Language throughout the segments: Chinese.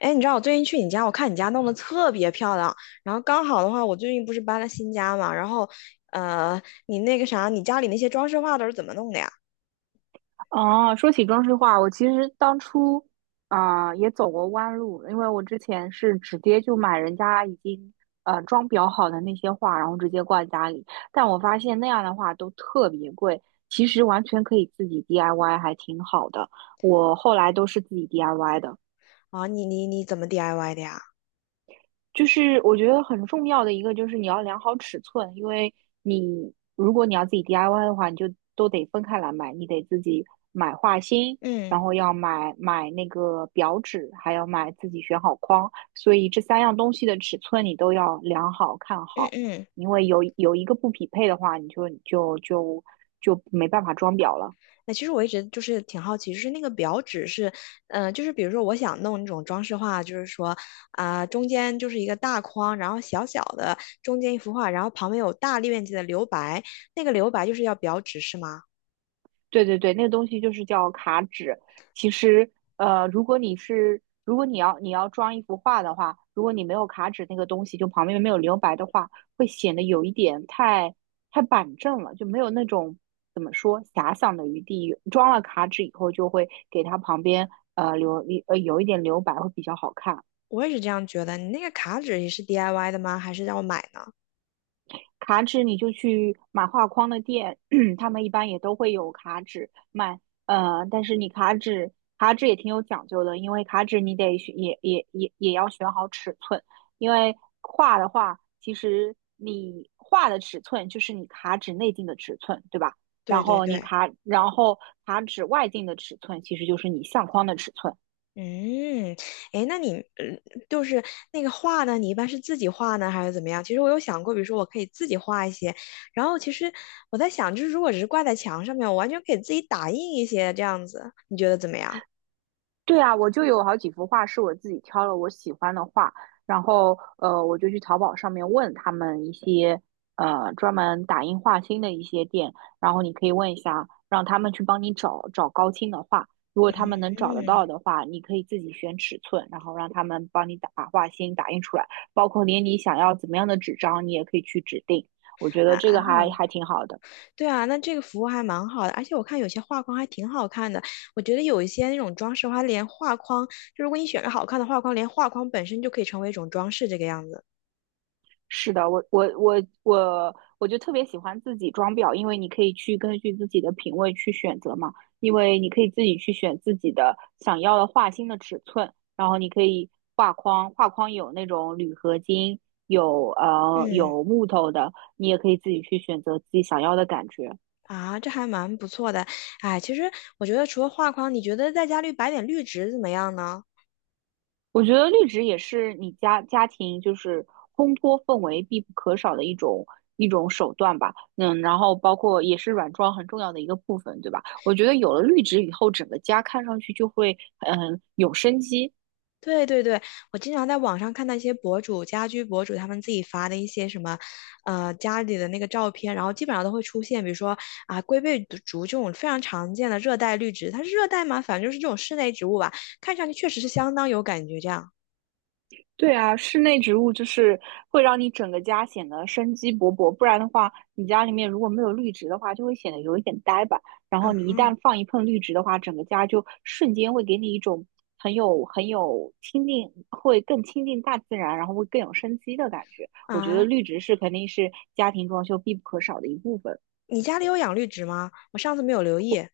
哎，你知道我最近去你家，我看你家弄得特别漂亮。然后刚好的话，我最近不是搬了新家嘛，然后，呃，你那个啥，你家里那些装饰画都是怎么弄的呀？哦，说起装饰画，我其实当初也走过弯路，因为我之前是直接就买人家已经装裱好的那些画，然后直接挂在家里。但我发现那样的话都特别贵，其实完全可以自己 DIY，还挺好的。我后来都是自己 DIY 的。啊，你怎么 DIY 的呀？就是我觉得很重要的一个就是你要量好尺寸，因为你如果你要自己 DIY 的话，你就都得分开来买，你得自己买画芯，然嗯后要买那个表纸，还要买自己选好框，所以这三样东西的尺寸你都要量好看嗯好，嗯。因为有一个不匹配的话，你就没办法装裱了。那其实我一直就是挺好奇，就是那个表纸是，就是比如说我想弄那种装饰画，就是说啊、中间就是一个大框，然后小小的中间一幅画，然后旁边有大面积的留白，那个留白就是要表纸是吗？对对对，那个东西就是叫卡纸。其实，如果你是如果你要你要装一幅画的话，如果你没有卡纸那个东西，就旁边没有留白的话，会显得有一点太板正了，就没有那种怎么说遐想的余地。装了卡纸以后，就会给它旁边留有一点留白，会比较好看。我也是这样觉得。你那个卡纸也是 DIY 的吗？还是要买呢？卡纸你就去买画框的店，他们一般也都会有卡纸卖。但是你卡纸卡纸也挺有讲究的，因为卡纸你得选也也也也要选好尺寸，因为画的话，其实你画的尺寸就是你卡纸内径的尺寸，对吧？然对对后对，卡纸外径的尺寸其实就是你相框的尺寸。嗯，诶，那你嗯，就是那个画呢，你一般是自己画呢，还是怎么样？其实我有想过，比如说我可以自己画一些，然后其实我在想，就是如果只是挂在墙上面，我完全可以自己打印一些这样子，你觉得怎么样？对啊，我就有好几幅画是我自己挑了我喜欢的画，然后我就去淘宝上面问他们一些专门打印画心的一些店，然后你可以问一下，让他们去帮你找找高清的画，如果他们能找得嗯到的话，你可以自己选尺寸，然后让他们帮你打把画心打印出来，包括连你想要怎么样的纸张，你也可以去指定，我觉得这个啊。还挺好的。对啊，那这个服务还蛮好的，而且我看有些画框还挺好看的。我觉得有一些那种装饰画，连画框，就如果你选个好看的画框，连画框本身就可以成为一种装饰，这个样子。是的，我就特别喜欢自己装裱，因为你可以去根据自己的品味去选择嘛，因为你可以自己去选自己的想要的画心的尺寸，然后你可以画框有那种铝合金，有嗯，有木头的，你也可以自己去选择自己想要的感觉。啊，这还蛮不错的。哎，其实我觉得除了画框，你觉得在家里摆点绿植怎么样呢？我觉得绿植也是你家庭就是烘托氛围必不可少的一种手段吧。嗯，然后包括也是软装很重要的一个部分，对吧？我觉得有了绿植以后，整个家看上去就会有生机。对对对，我经常在网上看到一些博主、家居博主他们自己发的一些什么，家里的那个照片，然后基本上都会出现，比如说啊，龟背竹这种非常常见的热带绿植，它是热带吗？反正就是这种室内植物吧，看上去确实是相当有感觉。这样，对啊，室内植物就是会让你整个家显得生机勃勃，不然的话，你家里面如果没有绿植的话，就会显得有一点呆板。然后你一嗯旦放一盆绿植的话，整个家就瞬间会给你一种很有亲近，会更亲近大自然，然后会更有生机的感觉。我觉得啊，绿植是肯定是家庭装修必不可少的一部分。你家里有养绿植吗？我上次没有留意。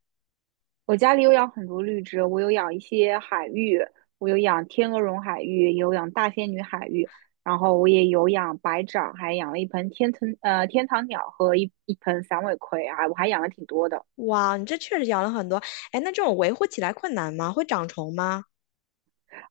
我家里有养很多绿植，我有养一些海芋，我有养天鹅绒海芋，也有养大仙女海芋，然后我也有养白掌，还养了一盆天堂鸟和一盆散尾葵啊，我还养了挺多的。哇，你这确实养了很多。哎，那这种维护起来困难吗？会长虫吗？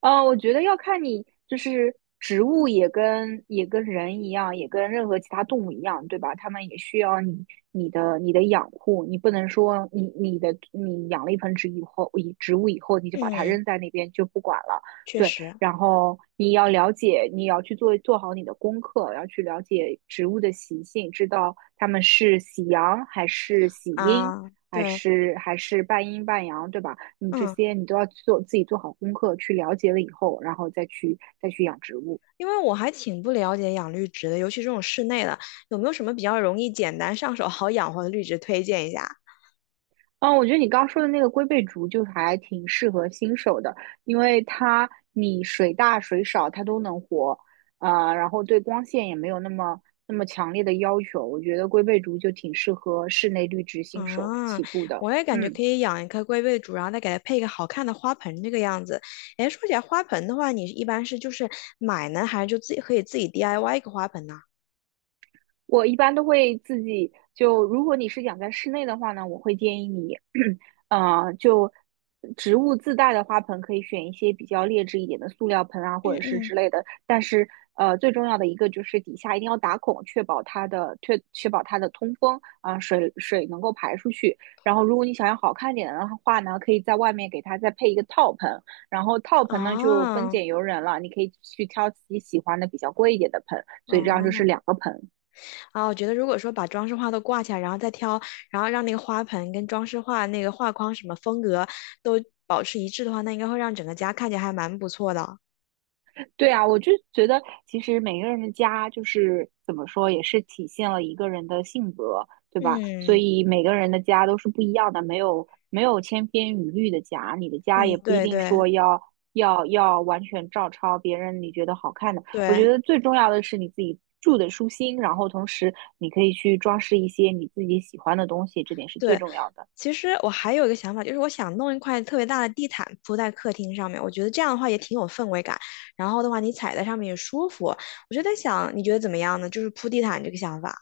呃，我觉得要看你，就是植物也跟人一样，也跟任何其他动物一样，对吧？它们也需要你的养护，你不能说你养了一盆植物以后你就把它嗯，扔在那边就不管了。确对。实然后你要了解，你要去做好你的功课，要去了解植物的习性，知道它们是喜阳还是喜阴，啊，对。还是半阴半阳，对吧？你这嗯。些你都要自己做好功课，去了解了以后，然后再去养植物。因为我还挺不了解养绿植的，尤其这种室内的，有没有什么比较容易、简单、上手、好养活的绿植推荐一下？嗯，我觉得你刚说的那个龟背竹就还挺适合新手的，因为它你水大水少它都能活，然后对光线也没有那么强烈的要求。我觉得龟背竹就挺适合室内绿植新手啊，起步的。我也感觉可嗯。以养一棵龟背竹，然后再给它配一个好看的花盆，这个样子。哎，说起来花盆的话，你一般是就是买呢，还是就自己可以自己 DIY 一个花盆呢？我一般都会自己就，如果你是养在室内的话呢，我会建议你，就植物自带的花盆可以选一些比较劣质一点的塑料盆啊，或嗯者是嗯，之类的。但是，最重要的一个就是底下一定要打孔，确保它的确确保它的通风啊，水能够排出去。然后，如果你想要好看点的话呢，可以在外面给它再配一个套盆。然后套盆呢就分啊，拣由人了，你可以去挑自己喜欢的比较贵一点的盆。所以这样就是哦，两个盆。啊，我觉得如果说把装饰画都挂起来，然后再挑，然后让那个花盆跟装饰画那个画框什么风格都保持一致的话，那应该会让整个家看起来还蛮不错的。对啊，我就觉得其实每个人的家就是怎么说，也是体现了一个人的性格，对吧？所嗯以每个人的家都是不一样的，没有千篇一律的家，你的家嗯，也不一对定对说要完全照抄别人你觉得好看的。我对觉得最重要的是你自己住的舒心，然后同时你可以去装饰一些你自己喜欢的东西，这点是最对。重要的。其实我还有一个想法，就是我想弄一块特别大的地毯铺在客厅上面，我觉得这样的话也挺有氛围感。然后的话，你踩在上面也舒服。我就在想，你觉得怎么样呢？就是铺地毯这个想法。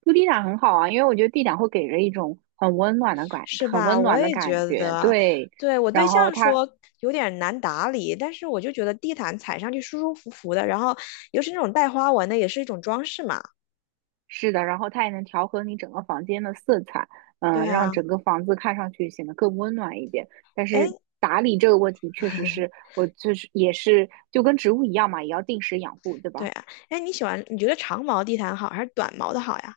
铺地毯很好啊，因为我觉得地毯会给人一种是很吧？温我暖的也觉感觉。得，对，对，我对然后象它说有点难打理，但是我就觉得地毯踩上去舒舒服服的，然后尤其那种带花纹的，也是一种装饰嘛。是的，然后它也能调和你整个房间的色彩，对让啊，整个房子看上去显得更温暖一点。但是哎 打理这个问题，确实是 我就是也是就跟植物一样嘛，也要定时养护，对对吧？啊，哎，你喜欢，你觉得长毛地毯好还是短毛的好呀？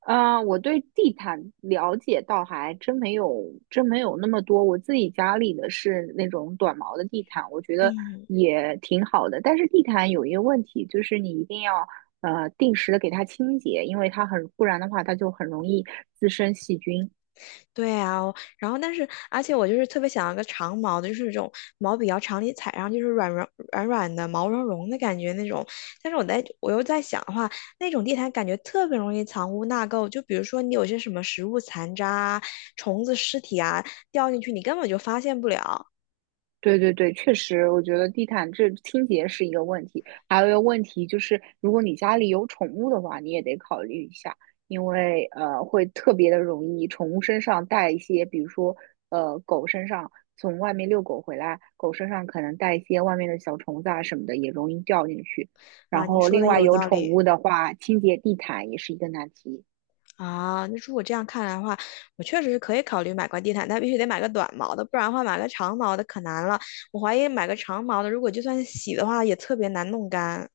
啊，我对地毯了解倒还真没有，真没有那么多。我自己家里的是那种短毛的地毯，我觉得嗯。也挺好的。但是地毯有一个问题，就是你一定要定时的给它清洁，因为不然的话它就很容易滋生细菌。对啊，我然后但是，而且我就是特别想要个长毛的，就是这种毛比较长，你踩上就是软软的、毛茸茸的感觉那种。但是我又在想，那种地毯感觉特别容易藏污纳垢，就比如说你有些什么食物残渣啊、虫子尸体啊掉进去，你根本就发现不了对对对，确实，我觉得地毯这清洁是一个问题，还有一个问题就是，如果你家里有宠物的话，你也得考虑一下，因为会特别的容易宠物身上带一些，比如说狗身上从外面遛狗回来，狗身上可能带一些外面的小虫子啊什么的，也容易掉进去。啊。然你后说另的外有有道宠理。物的话，清洁地毯也是一个难题。啊，那如果这样看来的话，我确实是可以考虑买块地毯，但必须得买个短毛的，不然的话买个长毛的可难了。我怀疑买个长毛的，如果就算洗的话，也特别难弄干。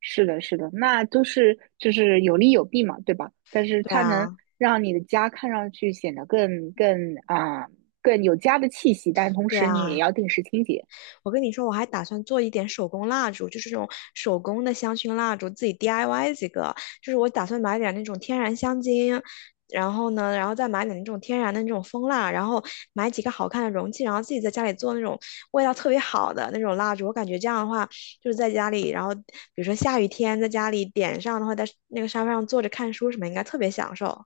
是的，是的，那都是就是有利有弊嘛，对吧？但是对它能啊，让你的家看上去显得更有家的气息，但同对时你也啊。要定时清洁。我跟你说，我还打算做一点手工蜡烛，就是这种手工的香薰蜡烛，自己 DIY 几个。就是我打算买点那种天然香精，然后呢，然后再买点那种天然的那种蜂蜡，然后买几个好看的容器，然后自己在家里做那种味道特别好的那种蜡烛。我感觉这样的话，就是在家里，然后比如说下雨天在家里点上的话，在那个沙发上坐着看书什么，应该特别享受。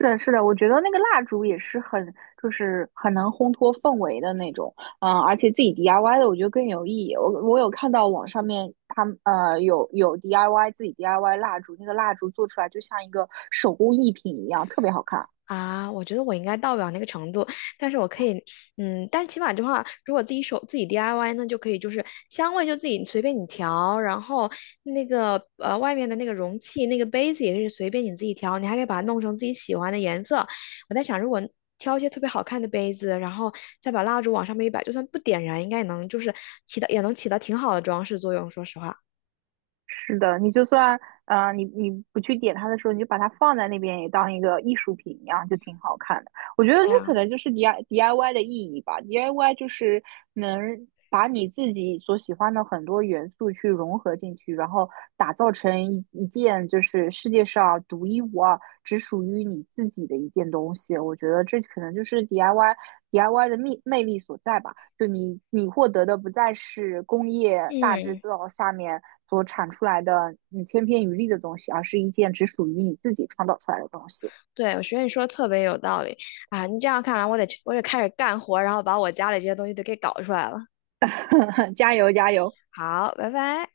是的，是的，我觉得那个蜡烛也是就是很能烘托氛围的那种，嗯，而且自己 DIY 的，我觉得更有意义。我有看到网上面他们有 DIY DIY 蜡烛，那个蜡烛做出来就像一个手工艺品一样，特别好看。啊，我觉得我应该到不了那个程度，但是我可以，嗯，但是起码的话，如果自己手自己 DIY 呢，就可以就是香味就自己随便你调，然后那个外面的那个容器那个杯子也是随便你自己调，你还可以把它弄成自己喜欢的颜色。我在想，如果挑一些特别好看的杯子，然后再把蜡烛往上面一摆，就算不点燃，应该也能就是起到也能起到挺好的装饰作用。说实话，是的，你就算你你不去点它的时候，你就把它放在那边，也当一个艺术品一样，就挺好看的。我觉得这对可啊，能就是 D I Y 的意义吧。D I Y 就是能把你自己所喜欢的很多元素去融合进去，然后打造成一件就是世界上独一无二、只属于你自己的一件东西。我觉得这可能就是 D I Y 的魅力所在吧。就你获得的不再是工业大制嗯。造下面所产出来的你千篇一律的东西，而是一件只属于你自己创造出来的东西。对，我觉得你说的特别有道理啊！你这样看来，我得开始干活，然后把我家里这些东西都给搞出来了。加油加油！好，拜拜。